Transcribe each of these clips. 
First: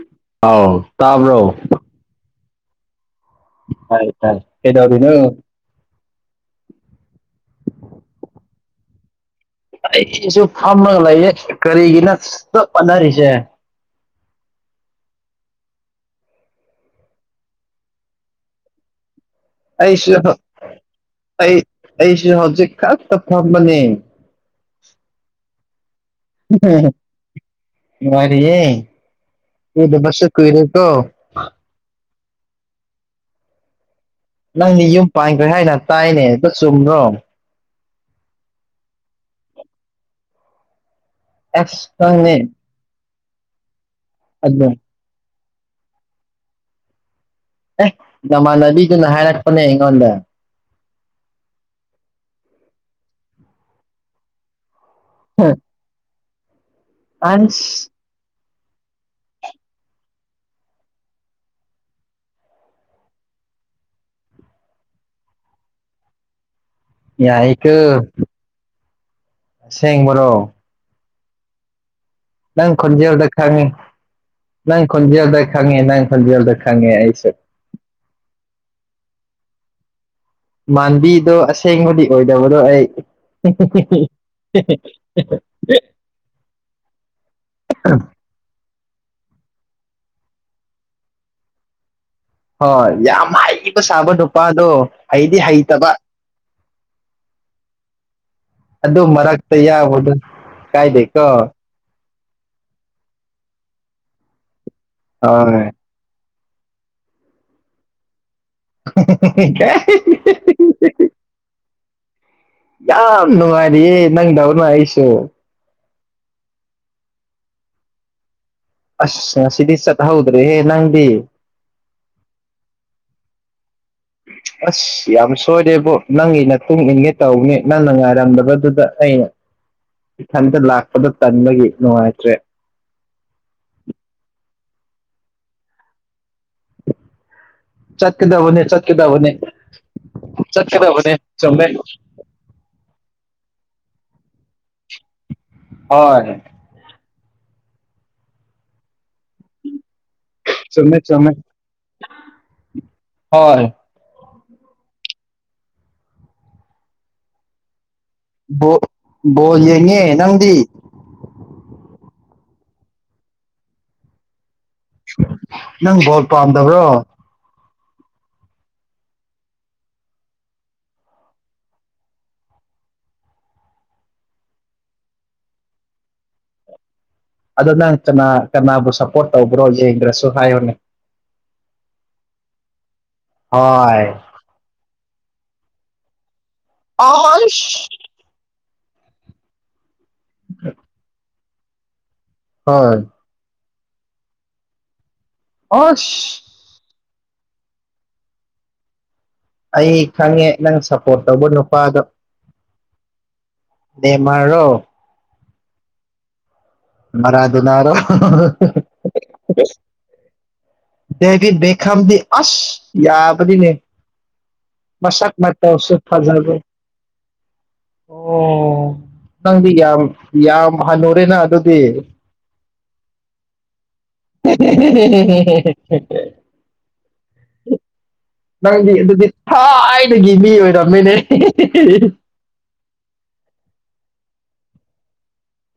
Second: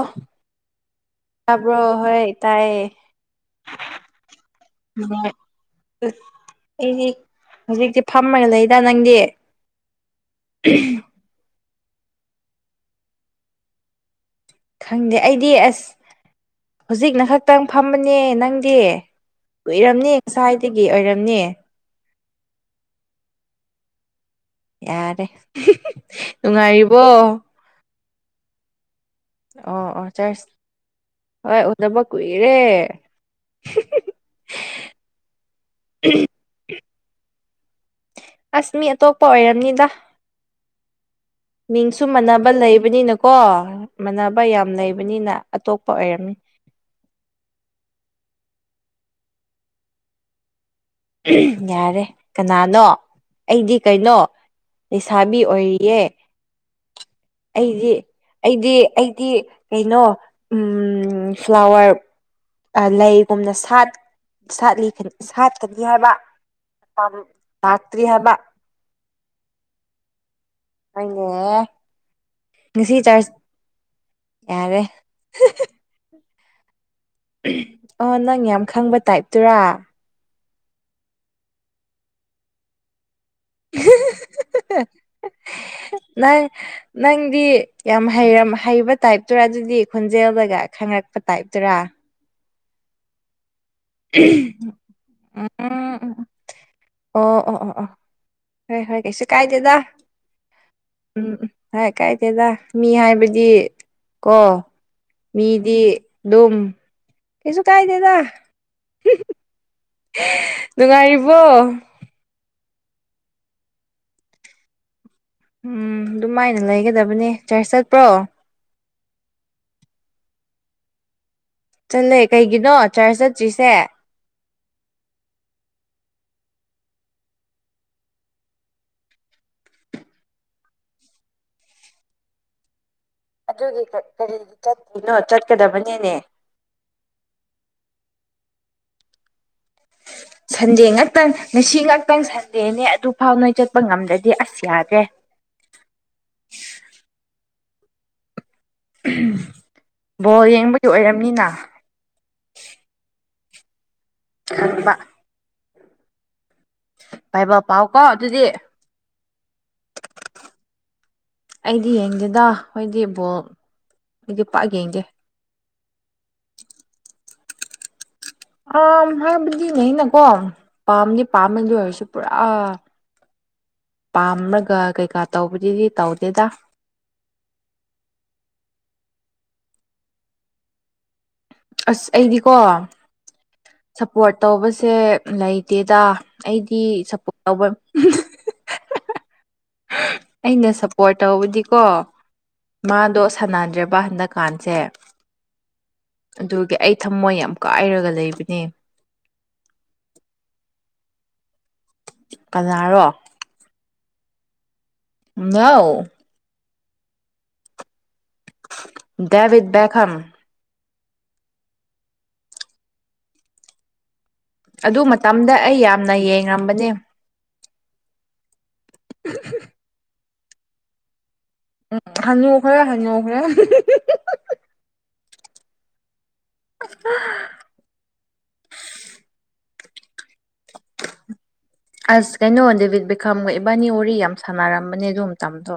ꯑꯣ ꯑꯥꯎ ꯇꯥꯕ꯭ꯔꯣ ꯇꯕ꯭ꯔꯣ ꯍꯣꯏ ꯇꯥꯏꯌꯦ ꯍꯥꯏ ꯇꯗꯔꯤꯅ ꯑꯩꯗꯤ ꯍꯧꯖꯤꯛꯁ ꯐꯝꯃꯒ ꯂꯩꯗ ꯅꯪꯗꯤ ꯑꯩꯁꯨ ꯐꯝꯃꯒ ꯂꯩꯌꯦ ꯀꯔꯤꯒꯤꯅ ꯄꯠꯅꯔꯤꯁꯦ ꯈꯪꯗꯦ ꯑꯩꯗꯤ ꯑꯁ ꯍꯧꯖꯤꯛꯅ ꯈꯛꯇꯪ ꯐꯝꯕꯅꯦ ꯅꯪꯗꯤ ꯀꯨꯏꯔꯝꯅꯦ ꯑꯩꯁꯨ ꯉꯁꯥꯏꯗꯒꯤ ꯑꯣꯏꯔꯝꯅꯦ ꯑꯩ ꯑꯩꯁꯨ ꯍꯧꯖꯤꯛ ꯈ ꯐꯝꯕꯅꯤ ꯌꯥꯔꯦ ꯅꯨꯡꯉꯥꯏꯔꯤꯕꯣ ꯃꯔꯤꯑꯦ ꯑꯣ ꯑꯣ ꯆꯔ ꯍꯣꯏ ꯎꯅꯕ ꯀꯨꯏꯔꯦ ꯅꯪꯗꯤ ꯌꯨꯝ ꯄꯥꯟꯈ꯭ꯔꯦ ꯍꯥꯏꯅ ꯇꯥꯏꯅꯦ ꯑꯗꯨ ꯆꯨꯝꯕ꯭ꯔꯣ ꯑꯁ ꯃꯤ ꯑꯇꯣꯞꯄ ꯑꯣꯏꯔꯝꯅꯤꯗ ꯑꯁ ꯃꯤꯡꯁꯨ ꯅꯪꯅꯦ ꯃꯥꯟꯅꯕ ꯂꯩꯕꯅꯤꯅꯀꯣ ꯃꯥꯟꯅꯕ ꯑꯗꯨ ꯌꯥꯝ ꯂꯩꯕꯅꯤꯅ ꯑꯇꯣꯞꯄ ꯑꯣꯏꯔꯝꯃꯤ ꯑꯦ ꯅꯃꯥꯟꯅꯕꯤꯗꯨꯅ ꯍꯥꯏꯔꯛꯄꯅꯦ ꯑꯩꯉꯣꯟꯗ ꯌꯥꯔꯦ ꯀꯅꯥꯅꯣ ꯑꯩꯗꯤ ꯀꯩꯅꯣ ꯂꯩꯁꯥꯕꯤ ꯑꯣꯏꯔꯤꯌꯦ ꯑꯁ ꯑꯩꯗꯤ ꯑꯩꯗꯤ ꯑꯩꯗꯤ ꯀꯩꯅꯣ ꯎ ꯐ꯭ꯂꯥꯋꯔ ꯂꯩꯒꯨꯝꯅ ꯁꯥꯠ ꯁꯥꯠꯂꯤ ꯁꯥꯠꯀꯅꯤ ꯍꯥꯏꯕ ꯌꯥꯏꯀꯣ ꯊꯥꯛꯇ꯭ꯔꯤ ꯍꯥꯕ ꯑꯁꯦꯡꯕ꯭ꯔꯣ ꯍꯣꯏꯅꯦꯑꯦ ꯅꯪ ꯈꯣꯟꯖꯦꯜꯗ ꯈꯪꯉꯤ ꯅꯪ ꯌꯥꯔꯦ ꯈꯣꯟꯖꯦꯜꯗ ꯈꯪꯉꯦ ꯅꯪ ꯈꯣꯟꯖꯦꯜꯗ ꯈꯪꯉꯦ ꯑꯩꯁꯨ ꯑꯣ ꯅꯪ ꯌꯥꯝ ꯈꯪꯕ ꯇꯥꯏꯞꯇꯨꯔꯥ ꯃꯥꯟꯕꯤꯗꯣ ꯑꯁꯦꯡꯕꯗꯤ ꯑꯣꯏꯗꯕꯗꯣ ꯑꯩ ꯅꯪ ꯅꯪꯗꯤ ꯌꯥꯝ ꯍꯩꯕ ꯇꯥꯏꯞꯇꯔꯥ ꯑꯗꯨꯗꯤ ꯈꯣꯟꯖꯦꯜꯗꯒ ꯈꯪꯉꯛꯄ ꯇꯥꯏꯞꯇꯔꯥ ꯍꯣꯏ ꯌꯥꯝ ꯍꯩꯕ ꯁꯥꯕ ꯅꯨꯄꯥꯗꯣ ꯍꯩꯗꯤ ꯍꯩꯇꯕ ꯎꯝ ꯑꯣ ꯑꯣ ꯑꯣ ꯑꯣ ꯍꯣꯏ ꯍꯣꯏ ꯑꯗꯨꯗꯣ ꯀꯩꯁꯨ ꯃꯔꯛꯒ ꯇ ꯀꯥꯏꯗꯦꯗ ꯌꯥꯎꯕꯗꯨ ꯀꯥꯏꯗꯦ ꯀꯣ ꯍꯢꯏ ꯀꯥꯏꯗꯦꯗ ꯃꯤ ꯍꯥꯏꯕꯗꯤ ꯀꯣ ꯍꯣꯏ ꯃꯤꯗꯤ ꯂꯨꯝ ꯀꯩꯁꯨ ꯀꯥꯢꯗꯦꯗ [inaudible] ꯅꯨꯡꯉꯥꯏꯔꯤꯕꯣ ꯌꯥꯝ ꯅꯨꯡꯉꯥꯏꯔꯤꯌꯦ ꯅꯪꯗꯧꯅ ꯑꯩꯁꯨ ꯎꯝ ꯑꯗꯨꯃꯥꯏꯅ ꯂꯩꯒꯗꯕꯅꯦ ꯆꯔꯁ ꯆꯠꯄ꯭ꯔꯣ ꯑꯁ ꯉꯥꯁꯤꯗꯤ ꯆꯠ ꯍꯧꯗ꯭ꯔꯦ ꯍꯦ ꯅꯪꯗꯤ ꯆꯠꯂꯦ ꯀꯩꯒꯤꯅꯣ ꯆꯥꯔꯁ ꯆꯠꯇ꯭ꯔꯤꯁꯦ ꯑꯁ ꯌꯥꯝ ꯁꯣꯏꯔꯦꯕꯣ ꯅꯪꯒꯤꯅ ꯃꯇꯨꯡꯨꯡ ꯏꯟꯒꯦ ꯇꯧꯅꯤ ꯅꯪꯅ ꯉꯥꯏꯔꯝꯗꯕꯗꯨꯗ ꯑꯩꯅ [unintelligible] ꯏꯊꯟꯇ ꯂꯥꯛꯄꯗꯣ ꯇꯟꯕꯒꯤ ꯅꯨꯡꯉꯥꯏꯇ꯭ꯔꯦ ꯑꯗꯨꯗꯤ ꯀꯔꯤꯒꯤ ꯆꯠꯇꯣꯏꯅꯣ ꯆꯠꯀꯗꯕꯅꯤꯅꯦ ꯆꯠꯀꯗꯕꯅꯦ ꯆꯠꯀꯗꯕꯅꯦ ꯁꯟꯗꯦ ꯆꯠꯀꯗꯕꯅꯦ ꯉꯥꯛꯇꯪ ꯆꯨꯝꯃꯦ ꯉꯁꯤ ꯉꯥꯛꯇꯪ ꯁꯟꯗꯦꯅꯦ ꯑꯗꯨꯐꯥꯎ ꯅꯣꯏ ꯆꯠꯄ ꯉꯝꯗ꯭ꯔꯗꯤ ꯑꯁ ꯌꯥꯗ꯭ꯔꯦ ꯍꯣꯏ ꯎꯝ [inaudible] ꯄꯣꯜ ꯌꯦꯡ ꯆꯨꯝꯃꯦ ꯆꯨꯝꯃꯦ ꯍꯣꯏ [inaudible] ꯄꯥꯏꯕꯥꯜ ꯄꯥꯎ ꯀꯣ ꯕꯥꯜ ꯌꯦꯡꯉꯦ ꯅꯪꯗꯤ ꯑꯩꯗꯤ ꯌꯦꯡꯗꯦꯗ ꯍꯣꯏꯗꯤ ꯕꯣꯜ ꯑꯩꯗꯤ ꯄꯥꯛ ꯌꯦꯡꯗꯦ ꯅꯪ ꯕꯣꯜ ꯄꯥꯝꯗꯕ꯭ꯔꯣ ꯑ ꯍꯥꯏꯕꯗꯤꯅꯦ ꯅꯀꯣ ꯄꯥꯝꯗꯤ ꯄꯥꯝꯃꯦ ꯑꯗꯨ ꯑꯣꯏꯔꯁꯨ ꯄꯨꯔꯥ ꯄꯥꯝꯔꯒ ꯀꯩꯀꯥ ꯇꯧꯕꯗꯨꯗꯤ ꯇꯧꯗꯦꯗ ꯑꯗꯣ ꯅꯪ ꯀꯅꯥ ꯀꯅꯥꯕꯨ ꯁꯞꯄꯣꯔꯠ ꯇꯧꯕ꯭ꯔꯣ ꯌꯦꯡꯗ꯭ꯔꯁꯨ ꯍꯥꯏꯌꯣꯅꯦ ꯑꯁ ꯑꯩꯗꯤꯀꯣ ꯍꯣꯏ ꯁꯞꯄꯣꯔꯠ ꯇꯧꯕꯁꯦ ꯂꯩꯇꯦꯗ ꯑꯩꯗꯤ ꯁꯞꯄꯣꯔꯠ ꯇꯧꯕ ꯑꯥꯏꯁ ꯑꯩꯅ ꯁꯞꯄꯣꯔꯠ ꯇꯧꯕꯗꯤꯀꯣ ꯃꯥꯗꯣ ꯁꯥꯟꯅꯗ꯭ꯔꯦꯕ ꯍꯟꯗꯛ ꯀꯥꯟꯁꯦ ꯑꯣꯁ ꯑꯗꯨꯒꯤ ꯑꯩ ꯊꯝꯃꯣꯏ ꯌꯥꯝ ꯀꯥꯏꯔꯒ ꯂꯩꯕꯅꯦ ꯑꯩ ꯈꯪꯉꯦ ꯅꯪ ꯁꯞꯄꯣꯔꯠ ꯇꯧꯕ ꯅꯨꯄꯥꯗꯣ ꯀꯅꯥꯔꯣ ꯅꯦꯟꯃꯥꯔ ꯔꯣ ꯅꯅꯥ [inaudible] ꯃꯔꯔꯥ ꯗ [inaudible] ꯅꯔꯣ ꯗꯦꯕꯤꯗ ꯕꯒꯨꯝ ꯗꯦꯕꯤꯗ ꯕꯦꯈꯝꯗꯤ ꯑꯁ ꯌꯥꯕꯅꯤꯅꯦ ꯑꯗꯨ ꯃꯁꯥꯛ ꯃꯇꯝꯗ ꯃꯇꯧ ꯑꯩ ꯁꯨ ꯌꯥꯝꯅ ꯐꯖꯕ ꯌꯦꯡꯔꯝꯕꯅꯦ ꯑꯣ ꯅꯪꯗꯤ ꯌꯥꯝ ꯌꯥꯝ ꯍꯟꯅꯨꯔꯦ ꯅ ꯑꯗꯨꯗꯤ ꯍꯅꯨꯕꯔ ꯍꯅꯨꯕꯔ [unintelligible] ꯅꯪ ꯗ ꯑꯗꯨꯗꯤ ꯊꯥꯏ ꯒꯤ ꯃꯤ ꯑꯣꯏꯔꯝꯃꯤꯅꯦ ꯑꯁ ꯀꯩꯅꯣ ꯗꯦꯕꯤꯠ ꯕꯦꯈꯥꯒ ꯏꯕꯥꯅꯤ ꯋꯥꯔꯤ ꯌꯥꯝ ꯁꯥꯟꯅꯔꯝꯕꯅꯦ ꯑꯗꯨ ꯃꯇꯝꯗꯣ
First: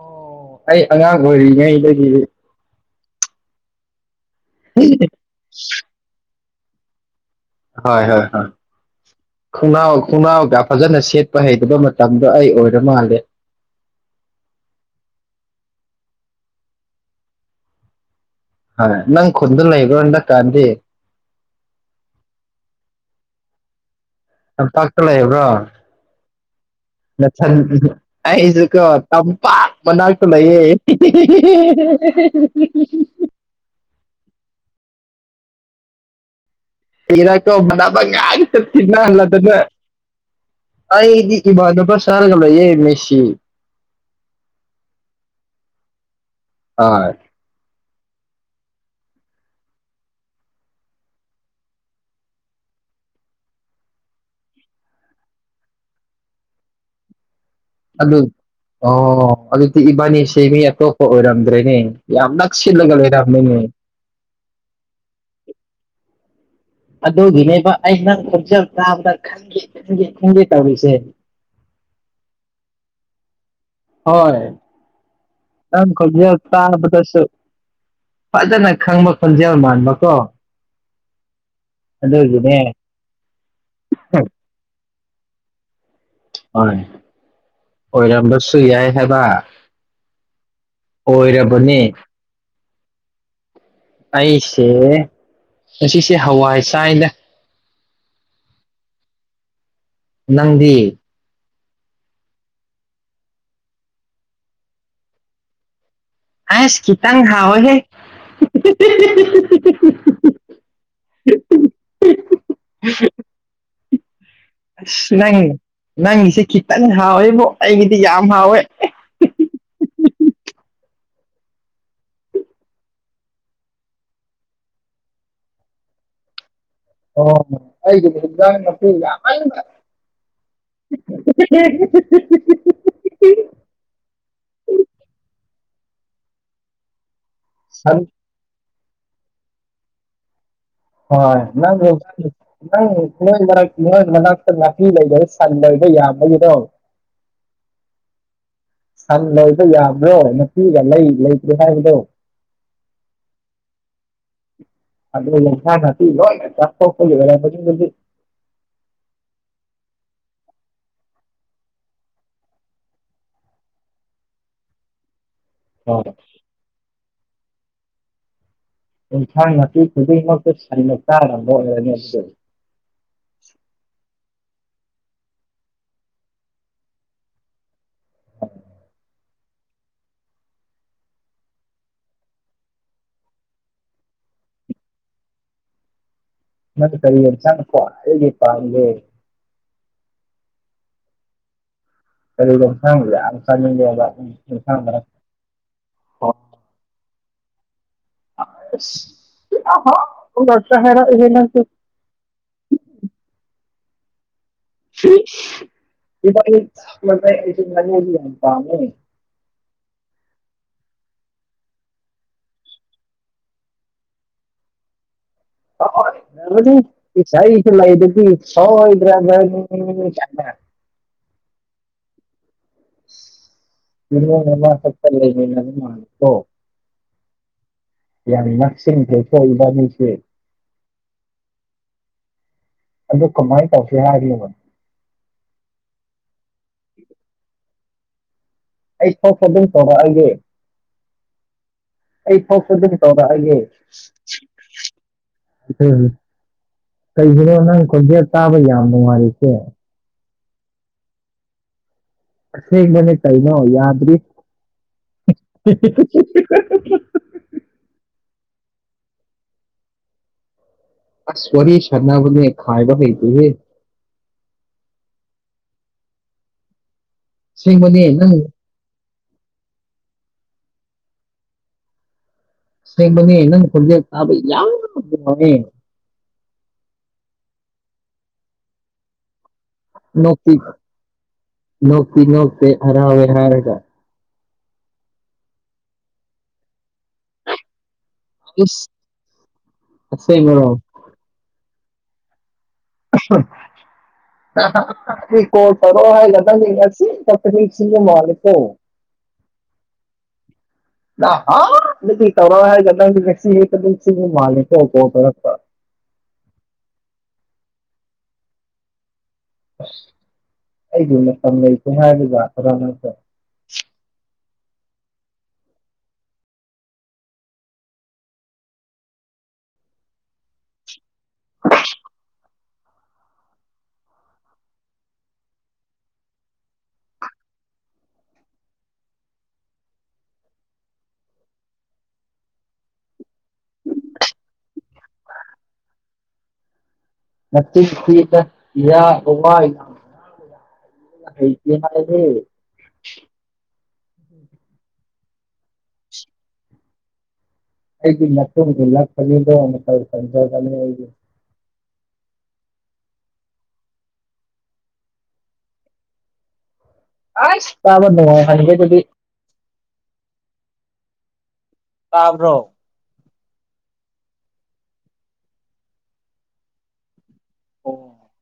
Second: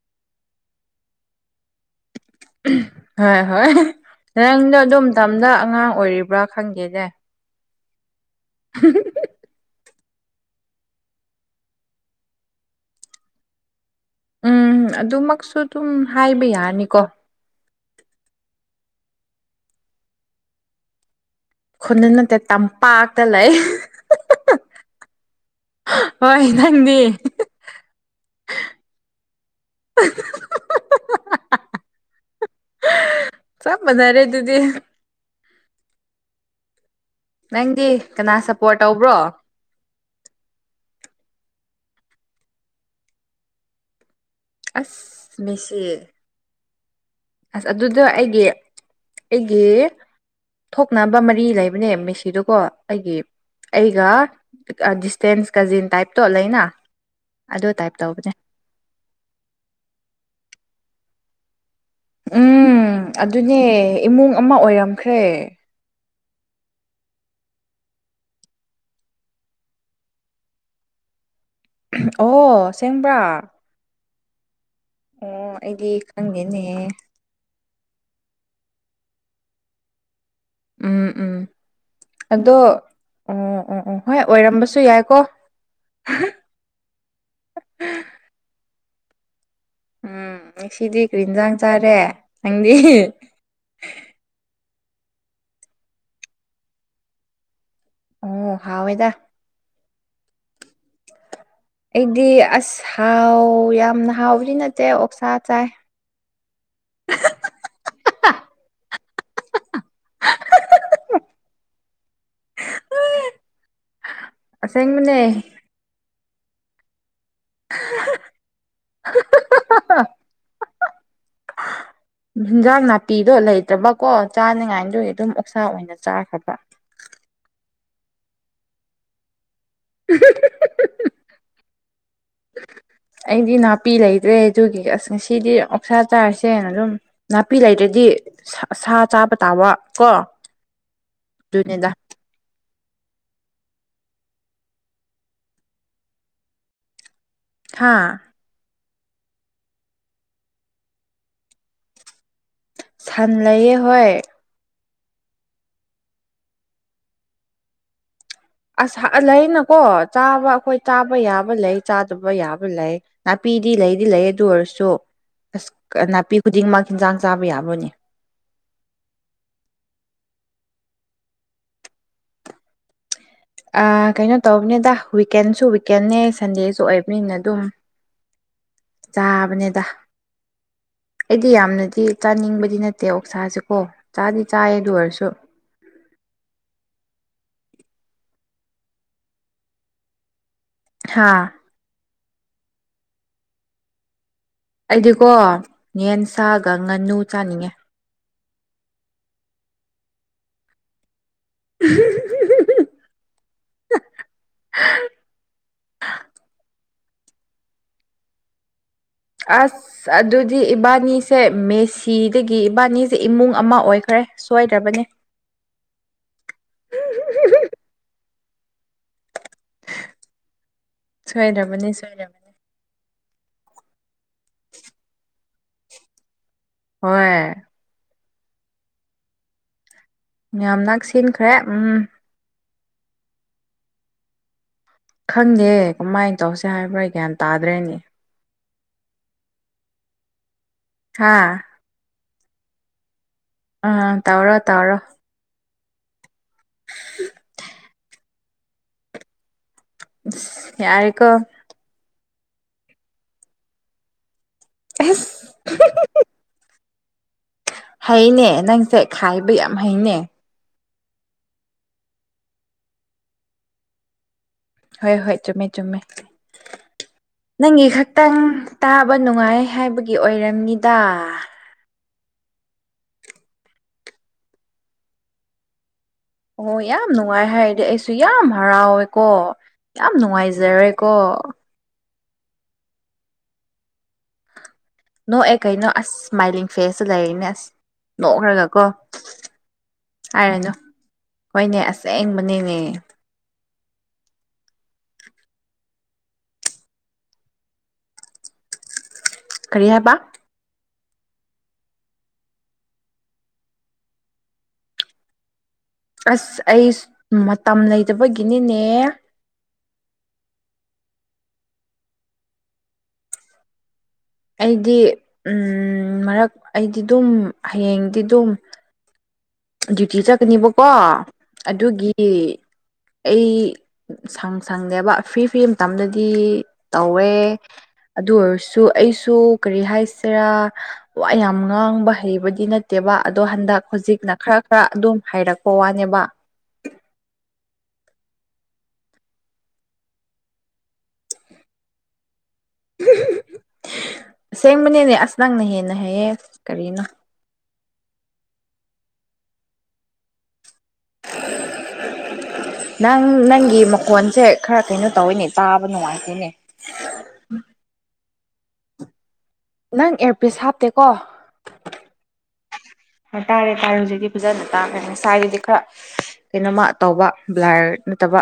ꯑꯣ ꯑꯩ ꯑꯉꯥꯡ ꯑꯣꯏꯔꯤꯉꯩꯗꯒꯤ ꯍꯣꯏ ꯍꯣꯏ ꯅꯪꯗꯣ ꯑꯗꯨꯣꯝ ꯃꯇꯝꯗ ꯑꯉꯥꯡ ꯑꯣꯏꯔꯤꯕ꯭ꯔꯥ ꯈꯪꯗꯦꯅꯦ ꯍꯣꯏ ꯍꯣꯏ ꯍꯣꯏ [unintelligible] ꯈꯣꯡꯅꯥꯎ ꯈꯣꯡꯅꯥꯎꯒ ꯐꯖꯅ ꯁꯦꯠꯄ ꯍꯩꯇꯕ ꯃꯇꯝꯗꯣ ꯑꯩ ꯑꯣꯏꯔ ꯃꯥꯜꯂꯦ ꯎꯝ ꯑꯗꯨꯃꯛꯁꯨ ꯑꯗꯨꯝ ꯍꯥꯏꯕ ꯌꯥꯅꯤꯀꯣ ꯍ ꯅꯪ ꯈꯨꯟꯗ ꯂꯩꯕꯔꯣ ꯍꯟꯗꯛ ꯀꯥꯟꯗꯤ ꯈꯨꯟꯗ ꯅꯠꯇꯦ ꯇꯝꯄꯥꯛꯇ ꯂꯩ ꯇꯝꯄꯥꯛꯇ ꯂꯩꯕ꯭ꯔꯣ ꯍꯣꯏ ꯅꯪꯗꯤ ꯅꯆꯥ ꯅꯨꯄꯤ ꯗꯣ ꯑꯩꯁꯨ ꯀꯣ ꯇꯝꯄꯥꯛ ꯃꯅꯥꯛꯇ ꯂꯩꯌꯦ ꯆꯞ ꯃꯥꯟꯅꯔꯦ ꯑꯗꯨꯗꯤ ꯁꯤꯔꯀꯣ ꯅꯪꯗꯤ ꯃꯅꯕ ꯀꯅꯥ ꯌꯥꯏ ꯆ ꯁꯞꯄꯣꯔꯠ ꯇꯧꯕ꯭ꯔꯣ ꯊ‌ꯦꯡꯅꯍꯜꯂꯗꯅ ꯑꯩꯗꯤ ꯏ ꯗꯄ ꯁꯔꯒꯂꯣ ꯌꯦ ꯃꯦꯁꯤ ꯑꯁ ꯃꯤꯁꯤ ꯑꯥ ꯑꯁ ꯑꯗꯨꯗꯣ ꯑꯩꯒꯤ ꯑꯩꯒꯤ ꯊꯣꯛꯅꯕ ꯃꯔꯤ ꯂꯩꯕꯅꯦ ꯃꯦꯁꯤꯗꯨꯀꯣ ꯑꯩꯒꯤ ꯑꯩꯒ ꯗꯤꯁꯇꯦꯟꯁ ꯀꯖꯤꯟ ꯇꯥꯏꯞꯇꯣ ꯂꯩꯅ ꯑꯗꯨ ꯇꯥꯏꯞ ꯇꯧꯕꯅꯦ ꯑꯣ ꯑꯗꯨꯗꯤ ꯏꯕꯥꯅꯤꯁꯦ ꯃꯤ ꯑꯇꯣꯞꯄ ꯑꯣꯏꯔꯝꯗ꯭ꯔꯦꯅꯦ ꯌꯥꯝ ꯎꯝ ꯅꯛꯁꯤꯜꯂꯒ ꯂꯩꯏꯔꯝꯦꯅꯦ ꯑꯗꯨꯅꯦ ꯏꯃꯨꯡ ꯑꯃ ꯑꯣꯏꯔꯝꯈ꯭ꯔꯦ ꯑꯗꯨꯒꯤꯅꯦꯕ ꯑꯩ ꯅꯪ ꯈꯣꯡꯆꯦꯜ ꯇꯥꯕꯗ ꯈꯪꯒꯦ ꯈꯪꯒꯦ ꯈꯪꯒꯦ ꯇꯧꯔꯤꯁꯦ ꯑꯣ ꯑꯁꯦꯡꯕ꯭ꯔꯥ ꯍꯣꯏ ꯑꯣ ꯅ‌ꯦ ꯑꯩꯗꯤ ꯈ‌ꯣꯟꯖ‌ꯦꯜ ꯈꯪꯗꯦꯅꯦ ꯇꯕꯗꯁꯨ ꯐꯖꯅ ꯈꯪꯕ ꯈꯣꯟꯖꯦꯜ ꯃꯥꯟꯕꯀꯣ ꯎꯝ ꯎꯝ ꯑꯗꯣ ꯑꯗꯨꯒꯤꯅꯦ ꯎꯝ ꯎꯝ ꯍꯣꯏ ꯑꯣꯏꯔꯝꯕꯁꯨ ꯌꯥꯏꯀꯣ ꯍꯣꯏ ꯑꯣꯏꯔꯝꯕꯁꯨ ꯌꯥꯏ ꯍꯥꯏꯕ ꯎꯝ ꯉꯁꯤꯗꯤ ꯀꯔꯤ ꯏꯟꯖꯥꯡ ꯑꯣꯏꯔꯕꯅꯦ ꯆꯥꯔꯦ ꯅꯪꯗꯤ ꯑꯩꯁꯦ ꯉꯁꯤꯁꯦ ꯍꯋꯥꯏ ꯆꯥꯏꯗ ꯑꯣ ꯍꯥꯎꯋꯦꯗ ꯅꯪꯗꯤ ꯑꯩꯗꯤ ꯑꯁ ꯍꯥꯎ ꯌꯥꯝꯅ ꯍꯥꯎꯕꯗꯤ ꯅꯠꯇꯦ ꯑꯣꯛꯁꯥ ꯆꯥꯏ ꯑꯁ ꯈꯤꯇꯪ ꯍꯥꯎꯑꯦꯍꯦ [unintelligible] ꯑꯁ ꯑꯁꯦꯡꯕꯅꯦ ꯅꯪ ꯅꯪꯒꯤꯁꯦ ꯈꯤꯇꯪ ꯍꯥꯎꯋꯦꯕꯣ ꯑꯩꯒꯤꯗꯤ ꯌꯥꯝ ꯍꯥꯎꯋꯦ ꯍꯥ ꯍꯥ ꯍꯥ ꯍꯤꯟꯖꯥꯡ ꯅꯥꯄꯤꯗꯣ ꯂꯩꯇ꯭ꯔꯕꯀꯣ ꯆꯥꯅꯤꯉꯥꯏꯗꯨ ꯗꯨꯒꯤ ꯑꯗꯨꯝ ꯑꯣꯛꯁꯥ ꯑꯣꯏꯅ ꯆꯥꯈ꯭ꯔꯕ ꯑꯣ ꯑꯩꯒꯤꯁꯨ ꯍꯦꯟꯖꯥꯡ ꯅꯥꯄꯤ ꯌꯥꯃꯟꯕ [unintelligible] ꯄꯤ ꯂꯩꯇ꯭ꯔꯦ ꯑꯗꯨꯒꯤ ꯑꯁ ꯉꯁꯤꯗꯤ ꯑꯣꯛꯁꯥ ꯆꯥꯔꯁꯦꯅ ꯑꯗꯨꯝ ꯅꯥꯄꯤ ꯁꯟ ꯂꯩꯇ꯭ꯔꯗꯤ ꯁꯥ ꯁꯥ ꯆꯥꯕ ꯇꯥꯕ ꯀꯣ ꯍꯣꯏ ꯅꯪ ꯑꯗꯨꯅꯤꯗ ꯅꯪ ꯅꯣꯏ ꯃꯔꯛ ꯅꯣꯏ ꯃꯅꯥꯛꯇ ꯅꯥꯄꯤ ꯂꯩꯗ ꯁꯟꯗꯕ ꯌꯥꯝꯕꯒꯤꯗꯣ ꯍꯥꯥ ꯁꯟ ꯂꯣꯏꯕ ꯌꯥꯕ꯭ꯔꯣ ꯅꯨꯄꯤꯒ ꯂꯩ ꯂꯩꯇ꯭ꯔꯦ ꯍꯥꯏꯕꯗꯣ ꯁꯟ ꯂꯩꯌꯦ ꯍꯣꯏ ꯑꯗꯨꯅ [unintelligible] ꯑꯁ ꯂꯩꯅꯀꯣ ꯆꯥꯕ ꯑꯩꯈꯣꯏ ꯆꯥꯕ ꯌꯥꯕ ꯂꯩ ꯆꯥꯗꯕ ꯌꯥꯕ ꯂꯩ ꯅꯥꯄꯤꯗꯤ ꯂꯩꯗꯤ ꯂꯩ ꯑꯗꯨ ꯑꯣꯏꯔꯁꯨ ꯑꯁ ꯅꯥꯄꯤ ꯈꯨꯗꯤꯡꯃꯛ ꯍꯤꯟꯖꯥꯡ ꯆꯥꯕ ꯌꯥꯕꯅꯦ ꯏꯟꯁꯥꯡ ꯅꯥꯄꯤ ꯈꯨꯨꯗꯤꯡꯃꯛꯇꯨ ꯁꯟꯅ ꯆꯥꯅꯕ꯭ꯔ [unintelligible] ꯀꯩꯅꯣ ꯇꯧꯕꯅꯦꯗ ꯋꯤꯛꯀꯦꯟꯁꯨ ꯋꯤꯛꯀꯦꯟꯅꯦ ꯁꯟꯗꯦꯁꯨ ꯑꯣꯏꯕꯅꯤꯅ ꯑꯗꯨꯝ ꯆꯥꯕꯅꯦꯗ ꯑꯩꯗꯤ ꯌꯥꯝꯅꯗꯤ ꯆꯥꯅꯤꯡꯕꯗꯤ ꯅꯠꯇꯦ ꯑꯣꯛꯁꯥꯁꯦꯀꯣ ꯆꯥꯗꯤ ꯆꯥꯏ ꯑꯗꯨ ꯑꯣꯏꯔꯁꯨ ꯅꯗꯨ ꯀꯔꯤ ꯌꯦ ꯆꯪꯅꯀꯣ ꯑꯩꯒꯤ ꯄꯒꯦ ꯍꯥ ꯑꯗꯨꯒ [unintelligible] ꯀꯣ ꯌꯦꯟ ꯁꯥꯒ ꯉꯥꯅꯨ ꯆꯥꯅꯤꯡꯉꯦ ꯑꯁ [unintelligible] [unintelligible] [unintelligible] ꯑꯩ ꯉꯥꯅꯨꯗꯤ ꯌꯥꯝ ꯄꯥꯝꯃꯦ ꯑꯁ ꯑꯗꯨꯗꯤ ꯏꯕꯥꯅꯤꯁꯦ ꯃꯦꯁꯤꯗꯒꯤ ꯏꯕꯥꯅꯤꯁꯦ ꯏꯃꯨꯡ ꯑꯃ ꯑꯣꯏꯈ꯭ꯔꯦ ꯁꯣꯏꯏꯗ꯭ꯔꯕꯅꯦ [unintelligible] ꯁꯣꯏꯗ꯭ꯔꯕꯅꯤ ꯁꯣꯏꯗ꯭ꯔꯕꯅꯤ ꯁꯣꯏꯔꯕꯅꯤ [unintelligible] ꯍꯣꯏ ꯌꯥꯝ ꯅꯛꯁꯤꯟꯅꯩꯀꯣ ꯏꯕꯥꯅꯤꯁꯦ ꯌꯥꯝ ꯅꯛꯁꯤꯟꯈ꯭ꯔꯦ ꯎꯝ ꯑꯗꯨ ꯀꯃꯥꯏꯅ ꯇꯧꯁꯤ ꯍꯥꯏꯒꯕꯅꯣ ꯈꯪꯗꯦ ꯀꯃꯥꯏꯅ ꯇꯧꯁꯦ ꯍꯥꯏꯕ꯭ꯔꯥ ꯒ꯭ꯌꯥꯟ ꯇꯥꯗ꯭ꯔꯦꯅꯤ ꯑꯩ ꯊꯣꯛꯄ ꯑꯗꯨꯝ ꯇꯧꯔꯛꯑꯒꯦ ꯍꯥꯥ ꯑꯩ ꯐꯣꯛꯇꯗꯩ ꯇꯧꯔꯑꯒꯦ ꯑꯥ ꯇꯧꯔꯣ ꯇꯧꯔꯣ ꯎꯝ ꯀꯩꯒꯤꯔꯣ ꯅꯪ ꯈꯣꯟꯖꯦꯜ ꯇꯥꯕ ꯌꯥꯝ ꯅꯨꯡꯉꯥꯏꯔꯤꯁꯦ ꯏꯁ ꯌꯥꯔꯦꯀꯣ ꯑꯁꯦꯡꯕꯅꯤ ꯀꯩꯅꯣ ꯌꯥꯗ꯭ꯔꯤ ꯑꯁ ꯍꯩꯅꯦ ꯅꯪꯁꯦ ꯈꯥꯏꯕ ꯌꯥꯝ ꯍꯩꯅꯦ ꯑ ꯁꯔꯤ ꯁꯅꯥꯕ ꯈꯥꯏꯕ ꯂꯩꯩ ꯇꯨꯍꯦ ꯍꯣꯏ ꯍꯣꯏ ꯆꯨꯝꯃꯦ ꯆꯨꯝꯃꯦ ꯅꯪꯒꯤ ꯑꯁꯦꯡꯕꯅꯦ ꯅꯪ ꯈꯛꯇꯪ ꯇꯥꯕ ꯅꯨꯡꯉꯥꯏ ꯍꯥꯏꯕꯒꯤ ꯑꯣꯏꯔꯝꯅꯤꯗ ꯑꯁꯦꯡꯕꯒꯤ ꯅꯪ ꯈꯣꯟꯖꯦꯜ ꯇꯥꯕ ꯌꯥꯝ ꯅꯨꯡꯉꯥꯏꯌꯦ ꯑꯣ ꯌꯥꯝ ꯅꯨꯡꯉꯥꯏ ꯍꯥꯏꯔꯗꯤ ꯑꯩꯁꯨ ꯌꯥꯝ ꯍꯔꯥꯎꯋꯦꯀꯣ ꯌꯥꯝ ꯅꯣꯛꯇꯤ ꯅꯨꯡꯉꯥꯏꯖꯔꯦꯀꯣ ꯅꯣꯛꯇꯤ ꯅꯣꯛꯇꯦ ꯍꯔꯥꯎꯋꯦ ꯍꯥꯔꯒ ꯅꯣ ꯑꯦ ꯀꯩꯅꯣ ꯑꯁ ꯁ꯭ꯃꯥꯏꯂꯤꯡ ꯐꯦꯁꯁꯨ ꯂꯩꯅꯦ ꯅꯣꯛꯔꯒꯀꯣ ꯏꯁ ꯑꯁꯦꯡꯕꯔꯣ ꯍꯥꯏꯔꯅꯨ ꯍꯣꯏꯅꯦ ꯑꯁꯦꯡꯕꯅꯦꯅꯦ [unintelligible] ꯀꯣꯜ ꯇꯧꯔꯛꯑꯣ ꯍꯥꯏꯒꯗꯒꯁꯤ ꯀꯄꯅꯤꯁꯤ ꯃꯥꯔꯀꯣ ꯀꯔꯤ ꯍꯥꯏꯕ꯫ ꯅꯍꯥꯟꯗꯒꯤ ꯇꯧꯔꯛꯑꯣ ꯍꯥꯏꯔꯒ ꯅꯪꯗꯤ ꯉꯁꯤ ꯈꯇꯪ ꯅꯤꯡꯁꯤꯡꯕ ꯃꯥꯜꯂꯦꯀꯣ ꯀꯣꯜ ꯇꯧꯔꯛꯄ꯫ ꯑꯁ ꯑꯩ ꯃꯇꯝ ꯂꯩꯇꯕꯒꯤꯅꯤꯅꯦ꯫ ꯑꯁ ꯑꯩꯗꯤ ꯃꯇꯝ ꯂꯩꯇꯦ ꯍꯥꯏꯕ ꯌꯥꯒꯦꯔ ꯅꯪꯁꯨ꯫ ꯑꯩꯗꯤ ꯃꯔꯛ ꯑꯩꯗꯤ ꯑꯗꯨꯝ ꯍꯌꯦꯡꯗꯤ ꯑꯗꯨꯝ꯫ ꯗꯨꯏꯇꯤ ꯆꯠꯀꯅꯦꯕꯀꯣ ꯑꯗꯨꯒꯤ ꯑꯩ ꯁꯪ ꯁꯪꯅꯗꯦꯕ ꯐꯤꯔ ꯐꯤꯔ ꯃꯇꯝꯗꯗꯤ ꯇꯧꯋꯦ꯫ ꯑꯗꯨ ꯑꯣꯏꯔꯁꯨ ꯑꯩꯁꯨ ꯀꯔꯤ ꯍꯥꯏꯁꯤꯔꯥ꯫ ꯋꯥ ꯌꯥꯝ ꯉꯥꯡꯕ ꯍꯩꯕꯗꯤ ꯅꯠꯇꯦꯕ ꯑꯗꯣ ꯍꯟꯗꯛ ꯍꯧꯖꯤꯛꯅ ꯈꯔ ꯈꯔ ꯑꯗꯨꯝ ꯍꯥꯏꯔꯛꯄ ꯋꯥꯅꯦꯕ꯫ ꯅꯆꯤꯟ ꯊꯤꯗ ꯏꯔꯥꯡ [unintelligible] ꯍꯩꯇꯦ ꯍꯥꯏꯔꯗꯤ꯫ ꯑꯁꯦꯡꯕꯅꯤꯅꯦ ꯑꯁ ꯅꯪꯅ ꯍꯦꯟꯅ ꯍꯩꯌꯦ ꯀꯔꯤꯅꯣ꯫ ꯑꯩꯒꯤ [inaudible] [inaudible] ꯅꯪ ꯅꯪꯒꯤ ꯃꯀꯣꯟꯁꯦ ꯈꯔ ꯀꯩꯅꯣ ꯇꯧꯋꯦꯅꯦ ꯇꯥꯕ ꯅꯨꯡꯉꯥꯏꯇꯦꯅꯦ꯫ ꯑꯁ ꯇꯥꯕ ꯅꯨꯡꯉꯥꯏ ꯍꯟꯕꯗꯨꯗꯤ꯫ ꯅꯪ ꯑꯦꯌꯥꯔꯄꯤꯁ ꯍꯥꯞꯇꯦꯀꯣ꯫ ꯇꯥꯕ꯭ꯔꯣ꯫ ꯍꯣꯏ ꯇꯥꯔꯦ ꯇꯥꯔꯦ ꯍꯧꯖꯤꯛꯇꯤ ꯐꯖꯅ ꯇꯥꯔꯦ ꯉꯁꯥꯏꯗꯨꯗꯤ ꯈꯔ ꯀꯩꯅꯣꯝꯃ ꯇꯧꯕ꯫ ꯕ꯭ꯂꯥꯔ ꯑꯣ ꯅꯠꯇꯕ꯫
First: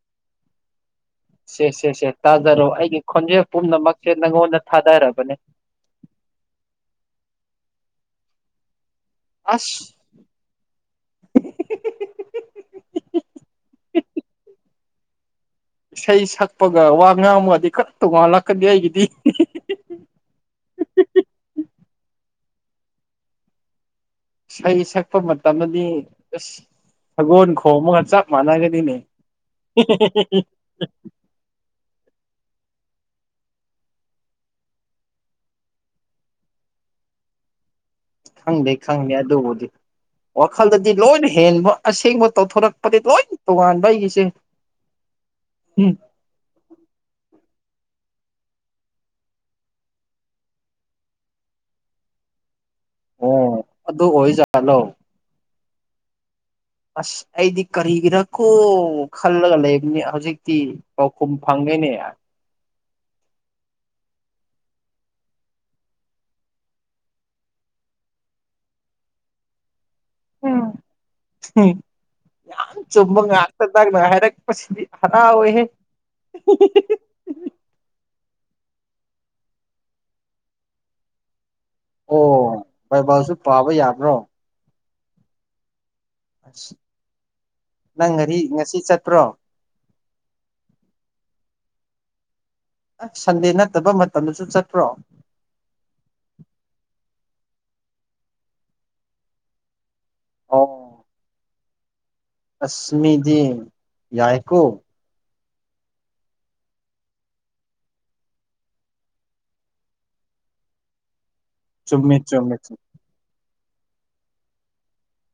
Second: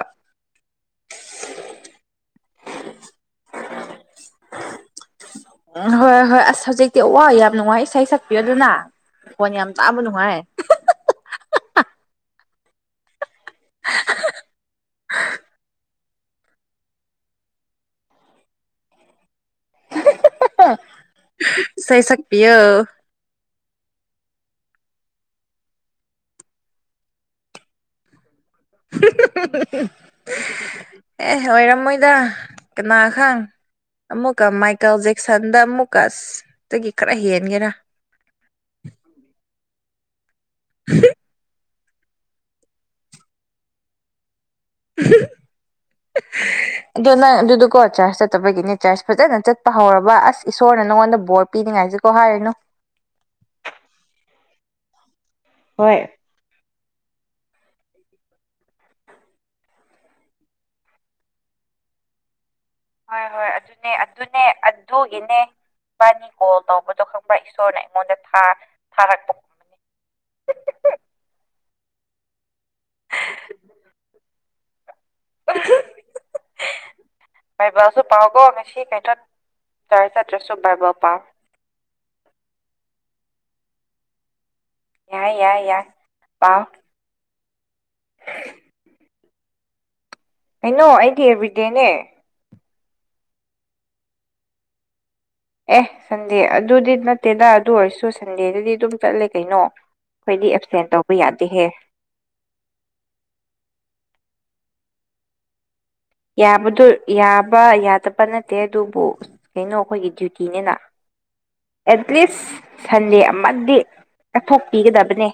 ꯁꯦ ꯁꯦ ꯁꯦ ꯇꯥꯖꯔꯣ ꯑꯩꯒꯤ ꯈꯣꯟꯖꯦꯜ ꯄꯨꯝꯅꯃꯛꯁꯦ ꯅꯪꯉꯣꯟꯗ ꯊꯥꯗꯔꯕꯅꯦ꯫ ꯎꯝ ꯍꯣꯏ ꯍꯣꯏ ꯑꯁ ꯍꯧꯖꯤꯛꯇꯤ ꯑꯣ ꯌꯥꯝ ꯅꯨꯡꯉꯥꯏ ꯏꯁꯩ ꯁꯛꯄꯤꯌꯣ ꯑꯗꯨꯅ ꯈꯣꯟ ꯌꯥꯝ ꯑꯁ ꯇꯥꯕ ꯅꯨꯡꯉꯥꯏ꯫ ꯏꯁꯩ ꯁꯛꯄꯒ ꯋꯥ ꯉꯥꯡꯕꯒꯗꯤ ꯈꯥꯛ ꯇꯣꯡꯉꯥꯥꯟꯂꯛꯀꯅꯤ ꯑꯩꯒꯤꯗꯤ꯫ ꯏꯁꯩ ꯁꯛꯄꯤꯌꯣ꯫ ꯏꯁꯩ ꯁꯛꯄ ꯃꯇꯝꯗꯗꯤ ꯑꯁ ꯁꯒꯣꯜ ꯈꯣꯡꯕꯒ ꯆꯞ ꯃꯅꯥꯒꯗꯤꯅꯦ꯫ ꯑꯦ ꯑꯣꯏꯔꯝꯃꯣꯏꯗ ꯀꯅꯥ ꯈꯪ꯫ ꯑꯃꯨꯛꯀ ꯃꯥꯏꯀꯦꯜ ꯖꯦꯛꯁꯟꯗ ꯑꯃꯨꯛꯀ ꯑꯁꯇꯒꯤ ꯈꯔ ꯍꯦꯟꯒꯦꯔ꫰꫰ ꯈꯪꯗꯦ ꯈꯪꯗꯦ ꯑꯗꯨꯕꯨꯗꯤ ꯋꯥꯈꯜꯗꯗꯤ ꯂꯣꯏꯅ ꯍꯦꯟꯕ꯫ ꯑꯁꯦꯡꯕ ꯇꯧꯊꯣꯔꯛꯄꯗꯤ ꯂꯣꯏ ꯇꯣꯉꯥꯟꯕ ꯑꯩꯒꯤꯁꯦ ꯎꯝ꯫ [unintelligible] ꯑꯗꯨ ꯅꯪ ꯑꯗꯨꯗꯨꯀꯣ ꯆꯔꯆ ꯆꯠꯇꯕꯒꯤꯅꯤ ꯆꯔꯁ ꯐꯖꯅ ꯆꯠꯄ ꯍꯧꯔꯕ ꯑꯁ ꯏꯁꯣꯔꯅ ꯅꯉꯣꯟꯗ ꯕꯣꯔ ꯄꯤꯅꯤꯡꯉꯥꯏꯁꯨ ꯀꯣꯍꯥꯏꯔꯅꯣ꯫ ꯑꯣ ꯑꯗꯨ ꯑꯣꯏꯔꯤꯖꯥꯠꯂꯣ꯫ ꯍꯣꯏ꯫ ꯑꯁ ꯑꯩꯗꯤ ꯀꯔꯤꯒꯤꯔꯀꯣ ꯈꯜꯂꯒ ꯂꯩꯕꯅꯤ ꯍꯧꯖꯤꯛꯇꯤ ꯄꯥꯎꯈꯨꯝ ꯐꯪꯒꯦꯅꯦ꯫ ꯍꯣꯏ ꯍꯣꯏ ꯑꯗꯨꯅꯦ ꯑꯗꯨꯅꯦ꯫ ꯑꯗꯨꯒꯤꯅꯦ ꯏꯕꯥꯅꯤ ꯀꯣꯜ ꯇꯧꯕꯗꯣ ꯈꯪꯕ꯭ꯔ ꯏꯁꯣꯔꯅ ꯑꯩꯉꯣꯟꯗ ꯊꯥ ꯊꯥꯔꯛꯄ꯫ ꯎꯝ ꯍꯣꯏ꯫ ꯌꯥꯝ ꯆꯨꯝꯕ ꯉꯥꯛꯇ ꯅꯪꯅ ꯍꯥꯏꯔꯛꯄꯁꯤꯗꯤ ꯍꯔꯥꯎꯋꯤꯍꯦ꯫ ꯕꯥꯏꯕꯥꯜꯁꯨ ꯄꯥꯎꯒꯣ ꯉꯁꯤ ꯀꯩꯊ ꯆꯔꯁ ꯆꯇꯔꯁꯨ ꯕꯥꯏꯕꯜ ꯄꯥꯥꯎ꯫ ꯑꯣ ꯕꯥꯏꯕꯥꯜꯁꯨ ꯄꯥꯕ ꯌꯥꯕ꯭ꯔꯣ꯫ ꯌꯥꯏ ꯌꯥꯏ ꯌꯥꯏ ꯄꯥꯎ꯫ ꯑꯁ ꯅꯪ ꯉꯔꯤ ꯉꯁꯤ ꯆꯠꯄ꯭ꯔꯣ꯫ ꯀꯩꯅꯣ ꯑꯩꯗꯤ ꯑꯦꯕ꯭ꯔꯤꯗꯦꯅꯦ꫰꫰ ꯁꯟꯗꯦ ꯅꯠꯇꯕ ꯃꯇꯝꯗꯁꯨ ꯆꯠꯇꯄ꯭ꯔꯣ꯫ ꯑꯦ ꯁꯟꯗꯦ ꯑꯗꯨꯗꯤ ꯅꯠꯇꯦꯗ ꯑꯗꯨ ꯑꯣꯏꯔꯁꯨ ꯁꯟꯗꯦꯗꯗꯤ ꯑꯗꯨꯝ ꯆꯠꯂꯦ ꯀꯩꯅꯣ꯫ ꯑꯩꯈꯣꯏꯗꯤ ꯑꯦꯞꯁꯦꯟ ꯇꯧꯕ ꯌꯥꯗꯦꯍꯦ꯫ ꯑꯁꯃꯤꯗꯤ ꯌꯥꯏꯀꯣ ꯌꯥꯕꯗꯨ ꯌꯥꯕ ꯌꯥꯗꯕ ꯅꯠꯇꯦ ꯑꯗꯨꯕꯨ ꯀꯩꯅꯣ ꯑꯩꯈꯣꯏꯒꯤ ꯗ꯭ꯌꯨꯇꯤꯅꯤꯅ ꯆꯨꯝꯃꯤ ꯆꯨꯝꯃꯤ ꯑꯦꯠꯂꯤꯁ ꯆꯨꯝꯃꯤ ꯁꯟꯗꯦ ꯑꯃꯗꯤ ꯀꯠꯊꯣꯛꯄꯤꯒꯗꯕꯅꯦ